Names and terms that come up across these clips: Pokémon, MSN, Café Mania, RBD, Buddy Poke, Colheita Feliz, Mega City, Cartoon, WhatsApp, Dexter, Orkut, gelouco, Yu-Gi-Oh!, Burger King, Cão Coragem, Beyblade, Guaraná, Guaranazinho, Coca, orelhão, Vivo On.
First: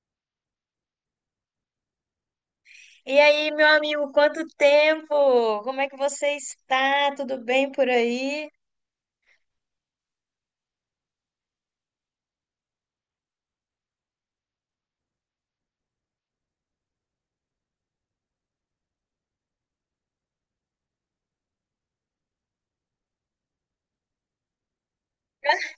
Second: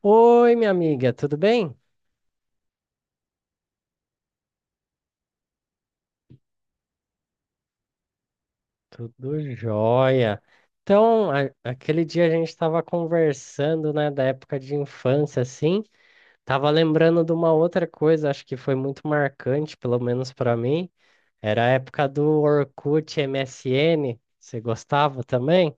Oi, minha amiga, tudo bem? E aí, meu amigo, quanto tempo? Como é que você está? Tudo bem por aí? Tudo jóia. Então, aquele dia a gente estava conversando, né, da época de infância, assim, tava lembrando de uma outra coisa, acho que foi muito marcante, pelo menos para mim, era a época do Orkut MSN. Você gostava também?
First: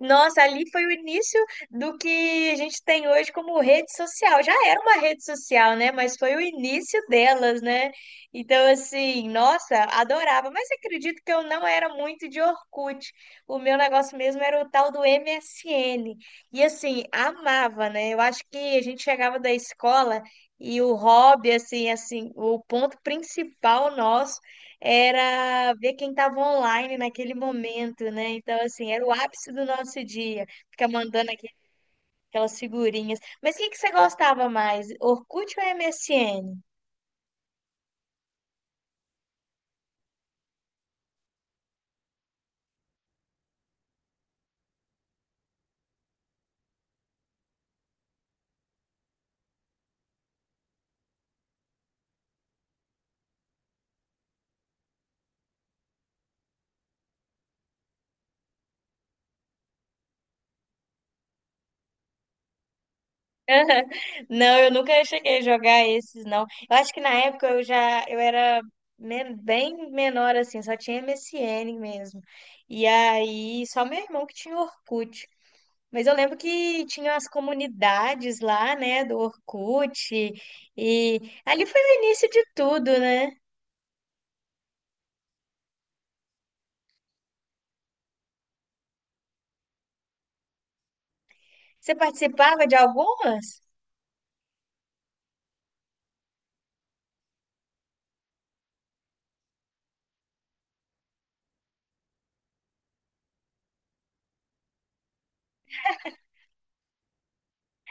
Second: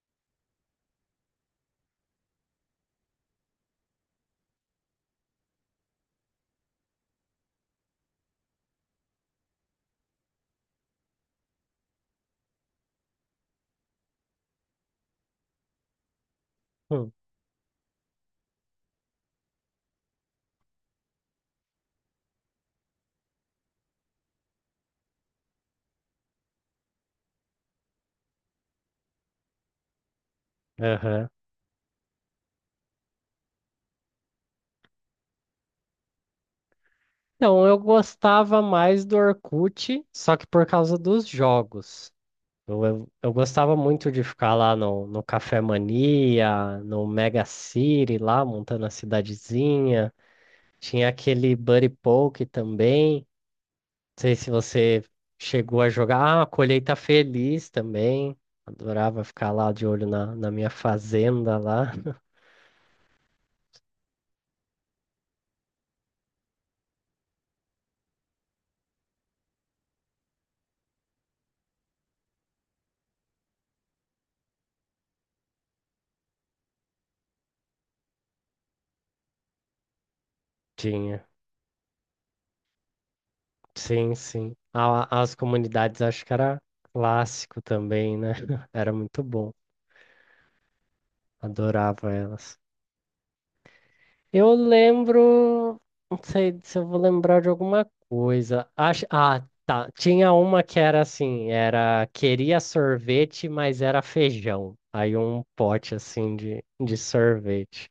Nossa, ali foi o início do que a gente tem hoje como rede social. Já era uma rede social, né? Mas foi o início delas, né? Então, assim, nossa, adorava. Mas acredito que eu não era muito de Orkut. O meu negócio mesmo era o tal do MSN. E, assim, Hum, amava, né? Eu acho que a gente chegava da escola e o hobby, assim, assim, o ponto principal nosso era ver quem estava online naquele momento, né? Então, assim, era o ápice do nosso dia, ficar aham. mandando aquelas figurinhas. Mas o que que você gostava mais, Orkut ou MSN? Então, eu gostava mais do Orkut, só que por causa dos jogos. Eu gostava muito de ficar lá no Café Mania, no Mega City, lá montando a cidadezinha. Tinha aquele Buddy Poke também. Não sei se você chegou a jogar. Ah, Colheita Feliz também. Adorava ficar lá de olho na minha fazenda lá. Não, eu nunca cheguei a jogar esses, não. Eu acho que na época eu era bem menor, assim, só tinha MSN mesmo. E aí, só meu irmão que tinha Orkut. Mas eu lembro que tinha as comunidades lá, né, do Orkut, e Tinha. ali foi o início de tudo, né? Sim, sim. As comunidades acho que era clássico também, né? Era muito bom. Você Adorava elas. participava de algumas? Eu lembro, não sei se eu vou lembrar de alguma coisa. Acho, ah, tá. Tinha uma que era assim, era queria sorvete, mas era feijão. Aí um pote assim de sorvete.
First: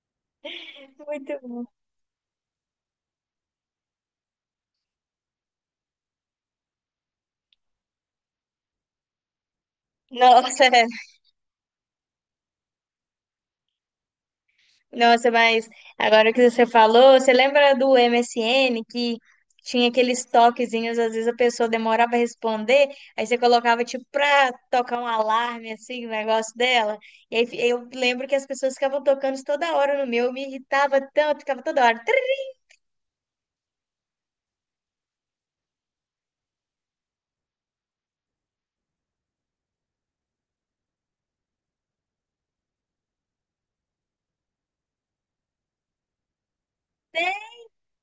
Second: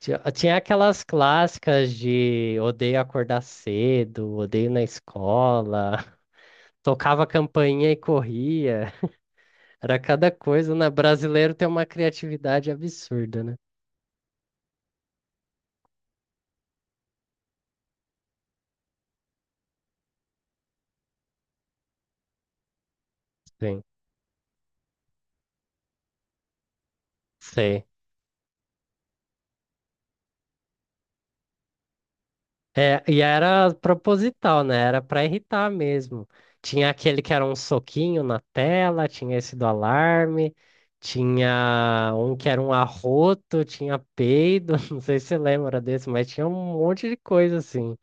Tinha aquelas Muito bom. clássicas de odeio acordar cedo, odeio na escola, tocava campainha e corria. Era cada Nossa, coisa, é. né? Brasileiro tem uma criatividade absurda, né? Nossa, mas agora que você falou, você lembra do MSN que tinha aqueles toquezinhos, às vezes a pessoa demorava a responder, aí você Sim, colocava tipo pra tocar um alarme assim, o negócio dela. E aí sei. eu lembro que as pessoas ficavam tocando isso toda hora no meu, eu me irritava tanto, ficava toda hora. É, e era proposital, né? Era pra irritar mesmo. Tinha aquele que era um soquinho na tela, tinha esse do alarme, tinha um que era um arroto, tinha peido, não sei se você lembra desse, mas tinha um monte de coisa assim.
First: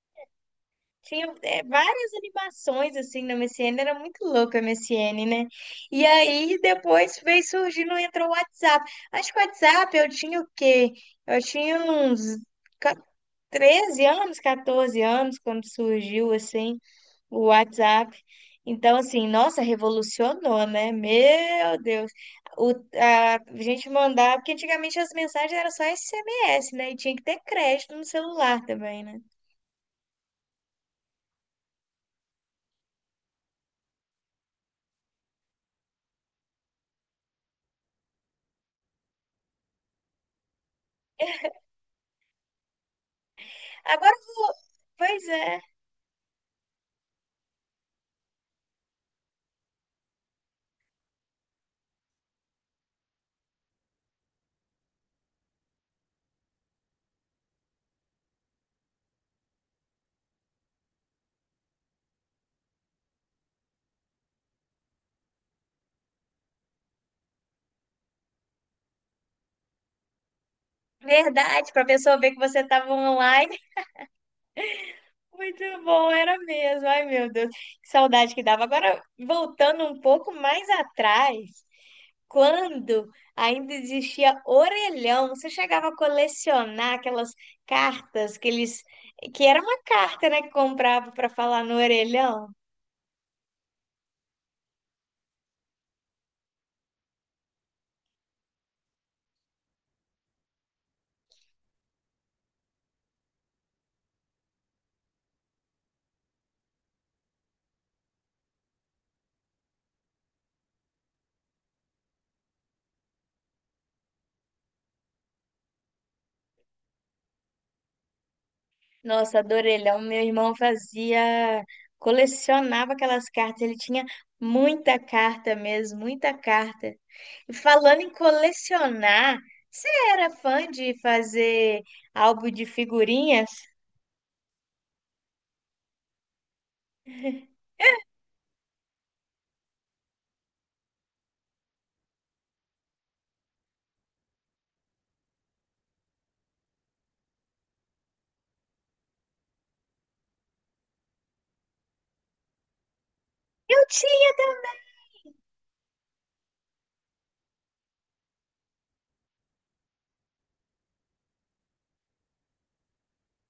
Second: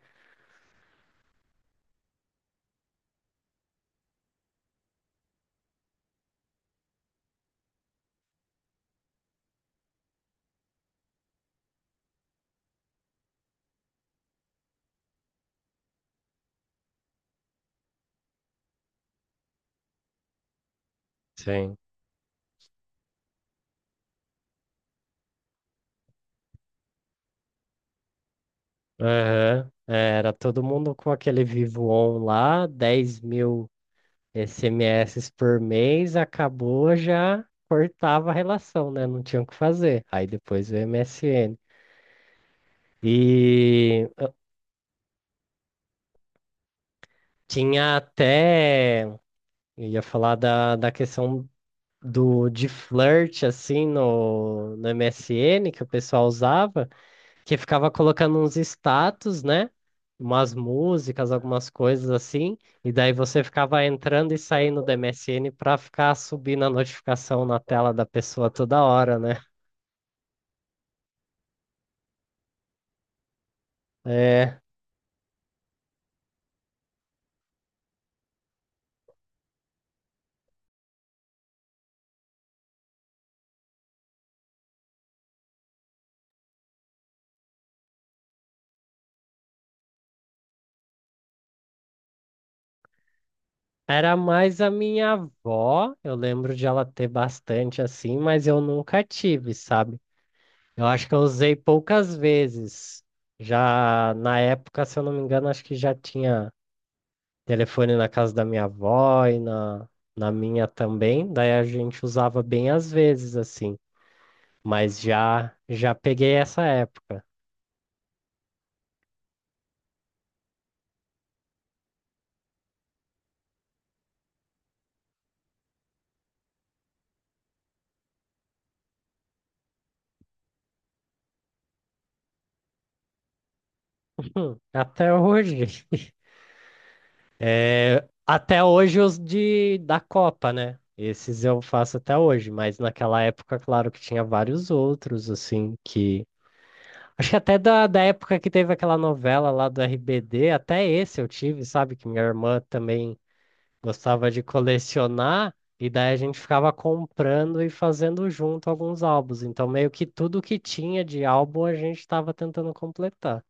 Tinha várias animações assim na MSN, era muito louco a MSN, né? E aí depois veio surgindo, entrou o WhatsApp. Acho que o WhatsApp eu tinha o quê? Eu tinha uns ca- 13 anos, 14 anos quando surgiu assim o WhatsApp. Então, assim, nossa, revolucionou, né? Sim. Meu Deus. A gente mandava, porque antigamente as mensagens eram só SMS, né? E tinha que ter crédito no celular também, né? Aham. É, era todo mundo com aquele Vivo On lá, 10 mil SMS por mês, acabou, já cortava a relação, né? Não tinha o que fazer. Aí depois o MSN. E Agora eu vou- Pois é. tinha até, eu ia falar da, questão do de flirt assim no MSN que o pessoal usava, que ficava colocando uns status, né? Umas músicas, algumas coisas assim, e daí você ficava entrando e saindo do MSN pra ficar subindo a notificação na tela da pessoa toda hora, né? Verdade, para a pessoa ver que você estava online. É, Muito bom, era mesmo. Ai, meu Deus, que saudade que dava. Agora, voltando um pouco mais atrás, quando ainda existia orelhão, você chegava a colecionar aquelas cartas que era uma carta, né, que comprava para falar no orelhão. era mais a minha avó, eu lembro de ela ter bastante assim, mas eu nunca tive, sabe? Eu acho que eu usei poucas vezes. Já na época, se eu não me engano, acho que já tinha telefone na casa da minha avó e na, na minha também. Daí a gente usava bem às vezes, assim. Mas já já peguei essa época. Nossa, do orelhão, meu irmão fazia, colecionava aquelas cartas, ele tinha muita carta mesmo, muita carta. E, falando em colecionar, você era fã de fazer álbum de figurinhas? Até hoje. É, até hoje os de da Copa, né? Esses eu faço até hoje, mas naquela época, claro que tinha vários outros, assim, que acho que até da, da época que teve aquela novela lá do RBD, até esse eu tive, sabe? Que minha irmã também Eu gostava de colecionar, e daí a gente ficava comprando e fazendo junto alguns álbuns. Então, meio que tudo que tinha de álbum a gente estava tentando completar.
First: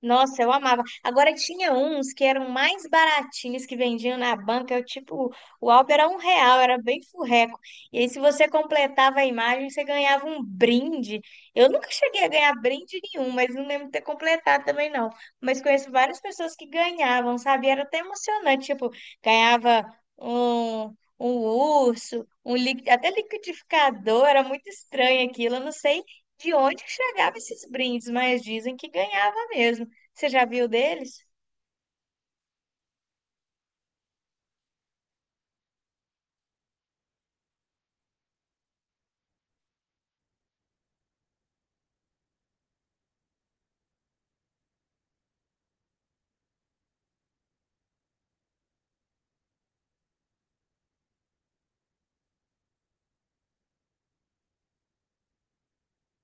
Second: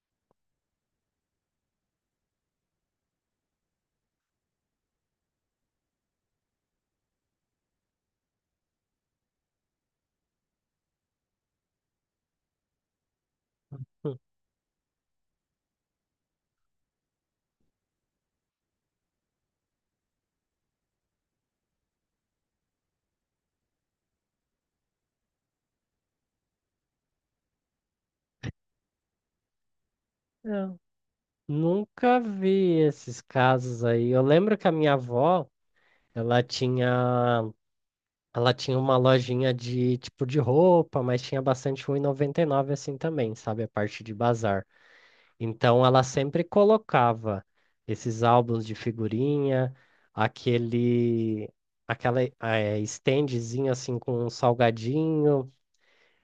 Nossa, eu amava. Agora tinha uns que eram mais baratinhos que vendiam na banca, tipo, o álbum era um real, era bem furreco. E aí, se você completava a imagem, você ganhava um brinde. Eu nunca cheguei a ganhar brinde nenhum, mas não lembro de ter Hum. completado também, não. Mas conheço várias pessoas que ganhavam, sabe? Era até emocionante, tipo, ganhava um urso, até liquidificador, era muito estranho aquilo. Eu não sei de onde que chegava esses brindes, mas dizem que ganhava mesmo. Você já viu Não. deles? Nunca vi esses casos aí. Eu lembro que a minha avó, ela tinha, ela tinha uma lojinha de tipo de roupa, mas tinha bastante 1,99 assim também, sabe? A parte de bazar. Então ela sempre colocava esses álbuns de figurinha, aquele, aquela standzinha assim com um salgadinho.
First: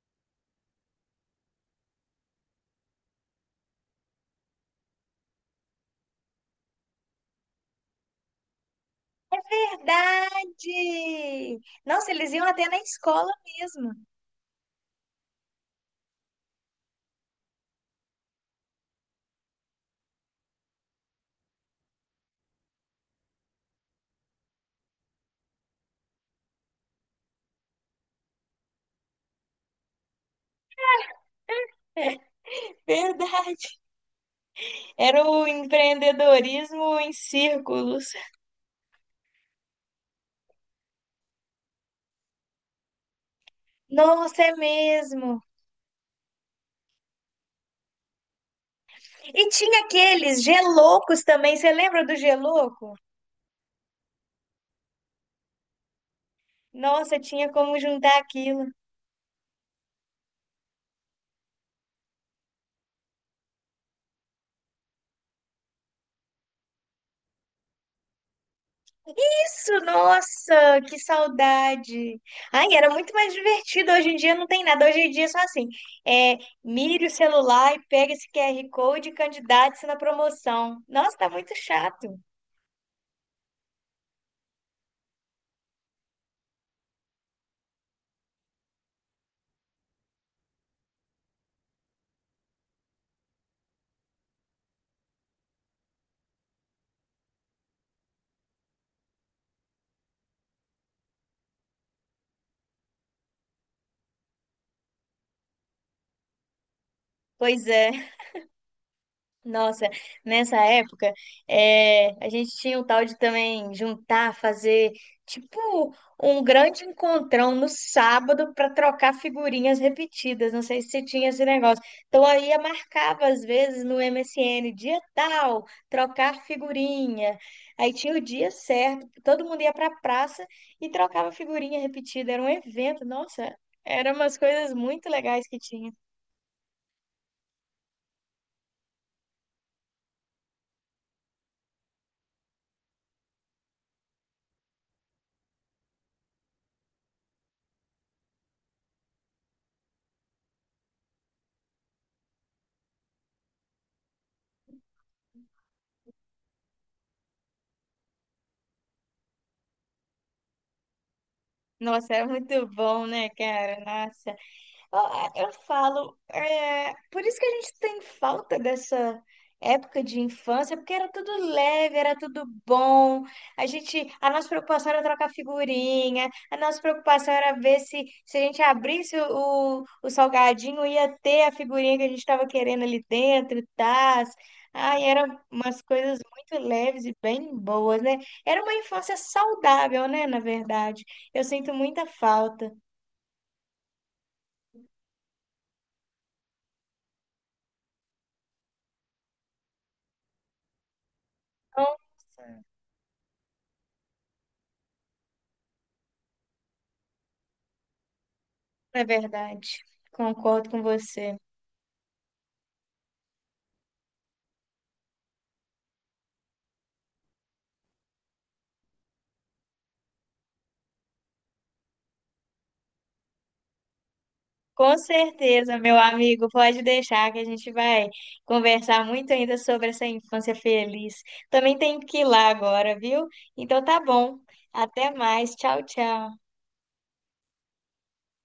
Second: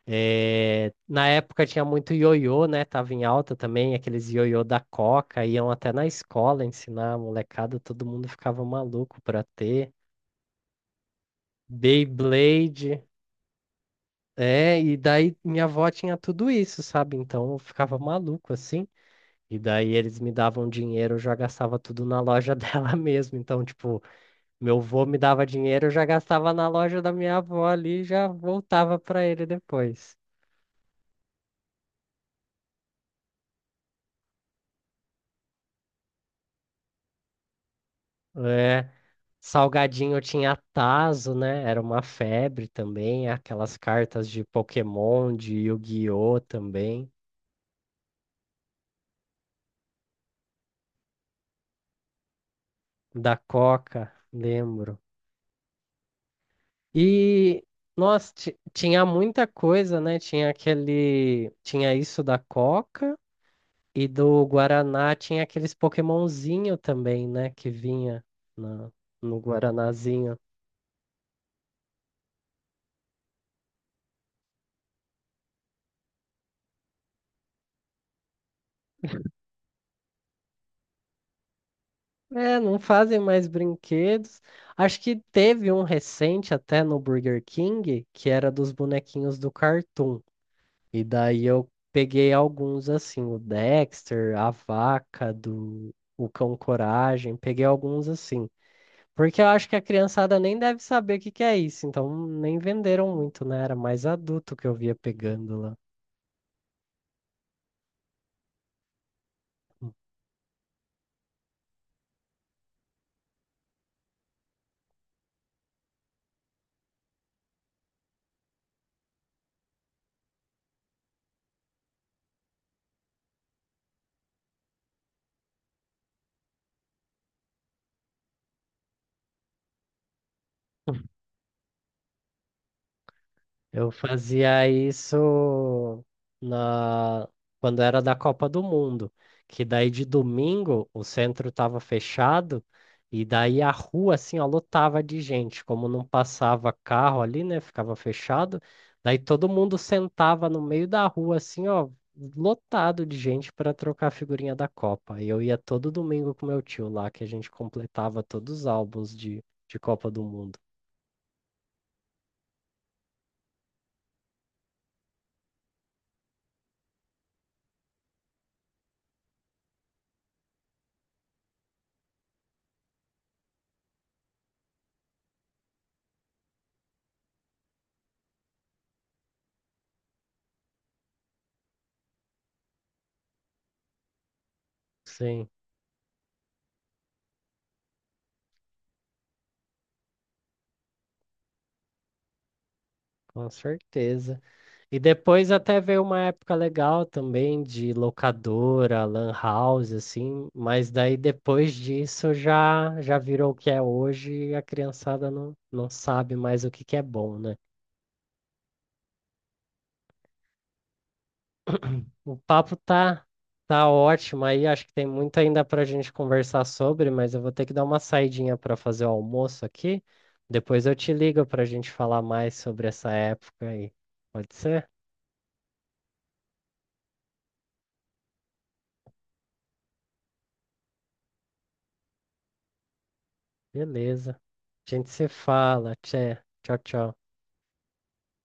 Na época tinha muito ioiô, né? Tava em alta também, aqueles ioiô da Coca, iam até na escola ensinar a molecada, todo mundo ficava maluco pra ter. Verdade! Nossa, eles iam até na Beyblade, escola mesmo. é, e daí minha avó tinha tudo isso, sabe? Então eu ficava maluco assim. E daí eles me davam dinheiro, eu já gastava tudo na loja dela mesmo. Então, tipo, meu vô me dava dinheiro, eu já gastava na loja da minha avó ali e já voltava pra ele depois. Verdade. Era o empreendedorismo em círculos. É, salgadinho tinha tazo né? Era uma febre também, aquelas cartas Nossa, de é Pokémon, mesmo. de Yu-Gi-Oh! Também, E tinha aqueles geloucos também. Você lembra do gelouco? da Coca, lembro. Nossa, tinha E como juntar nossa, aquilo. tinha muita coisa, né? Tinha aquele, tinha isso da Coca e do Guaraná tinha aqueles Pokémonzinho também, né? Que vinha na- no Isso, Guaranazinho. nossa, que saudade. Ai, era muito mais divertido. Hoje em dia não tem nada. Hoje em dia é só assim, é, mire o celular e pega esse QR Code e candidate-se na promoção. Nossa, tá muito chato. É, não fazem mais brinquedos. Acho que teve um recente até no Burger King, que era dos bonequinhos do Cartoon. E daí eu peguei alguns assim, o Dexter, a vaca do o Cão Coragem, peguei alguns assim. Porque eu acho que a criançada nem deve saber o que que é isso, então nem venderam muito, né? Era mais adulto que eu via pegando lá. Pois é. Nossa, nessa época, a gente tinha o tal de também juntar, fazer tipo um grande encontrão no sábado para trocar figurinhas repetidas. Não sei se você tinha esse negócio. Então, aí eu marcava às vezes no MSN, dia tal, trocar figurinha. Aí tinha o dia certo, todo mundo ia para a praça e trocava figurinha repetida. Era um evento, nossa, Eu eram umas fazia coisas muito legais que tinha. isso na... quando era da Copa do Mundo, que daí de domingo o centro estava fechado e daí a rua assim, ó, lotava de gente, como não passava carro ali, né, ficava fechado, daí todo mundo sentava no meio da rua assim, ó, lotado de gente para trocar a figurinha da Copa. E eu ia todo domingo com meu tio lá, que a gente completava todos os álbuns de Copa do Mundo. Nossa, era muito bom, né, cara? Nossa. Ah, eu falo, por isso que a gente tem falta dessa época de infância, porque era tudo leve, era tudo bom. A nossa preocupação era trocar figurinha, a nossa preocupação era ver se a gente abrisse o salgadinho, ia ter a figurinha que a gente estava querendo ali dentro, tás. Ai, eram Sim, umas coisas muito leves e bem boas, né? Era uma infância saudável, né, na verdade. Eu sinto muita falta. com certeza. E depois até veio uma época legal também de locadora, lan house, assim, mas daí depois Então, disso já já virou o que é hoje e a criançada não, não sabe mais o que que é bom, né? é verdade. Concordo com você. O papo tá ótimo aí, acho que tem muito ainda pra gente conversar sobre, mas eu vou ter que dar uma saidinha para fazer o almoço aqui. Depois eu te ligo pra gente falar mais sobre essa época aí. Pode ser? Com certeza, meu amigo, pode deixar que a gente vai conversar muito ainda sobre essa infância feliz. Também tenho que ir lá agora, viu? Então, tá bom. Beleza. A gente Até se mais. Tchau, fala. tchau. Tchê. Tchau, tchau.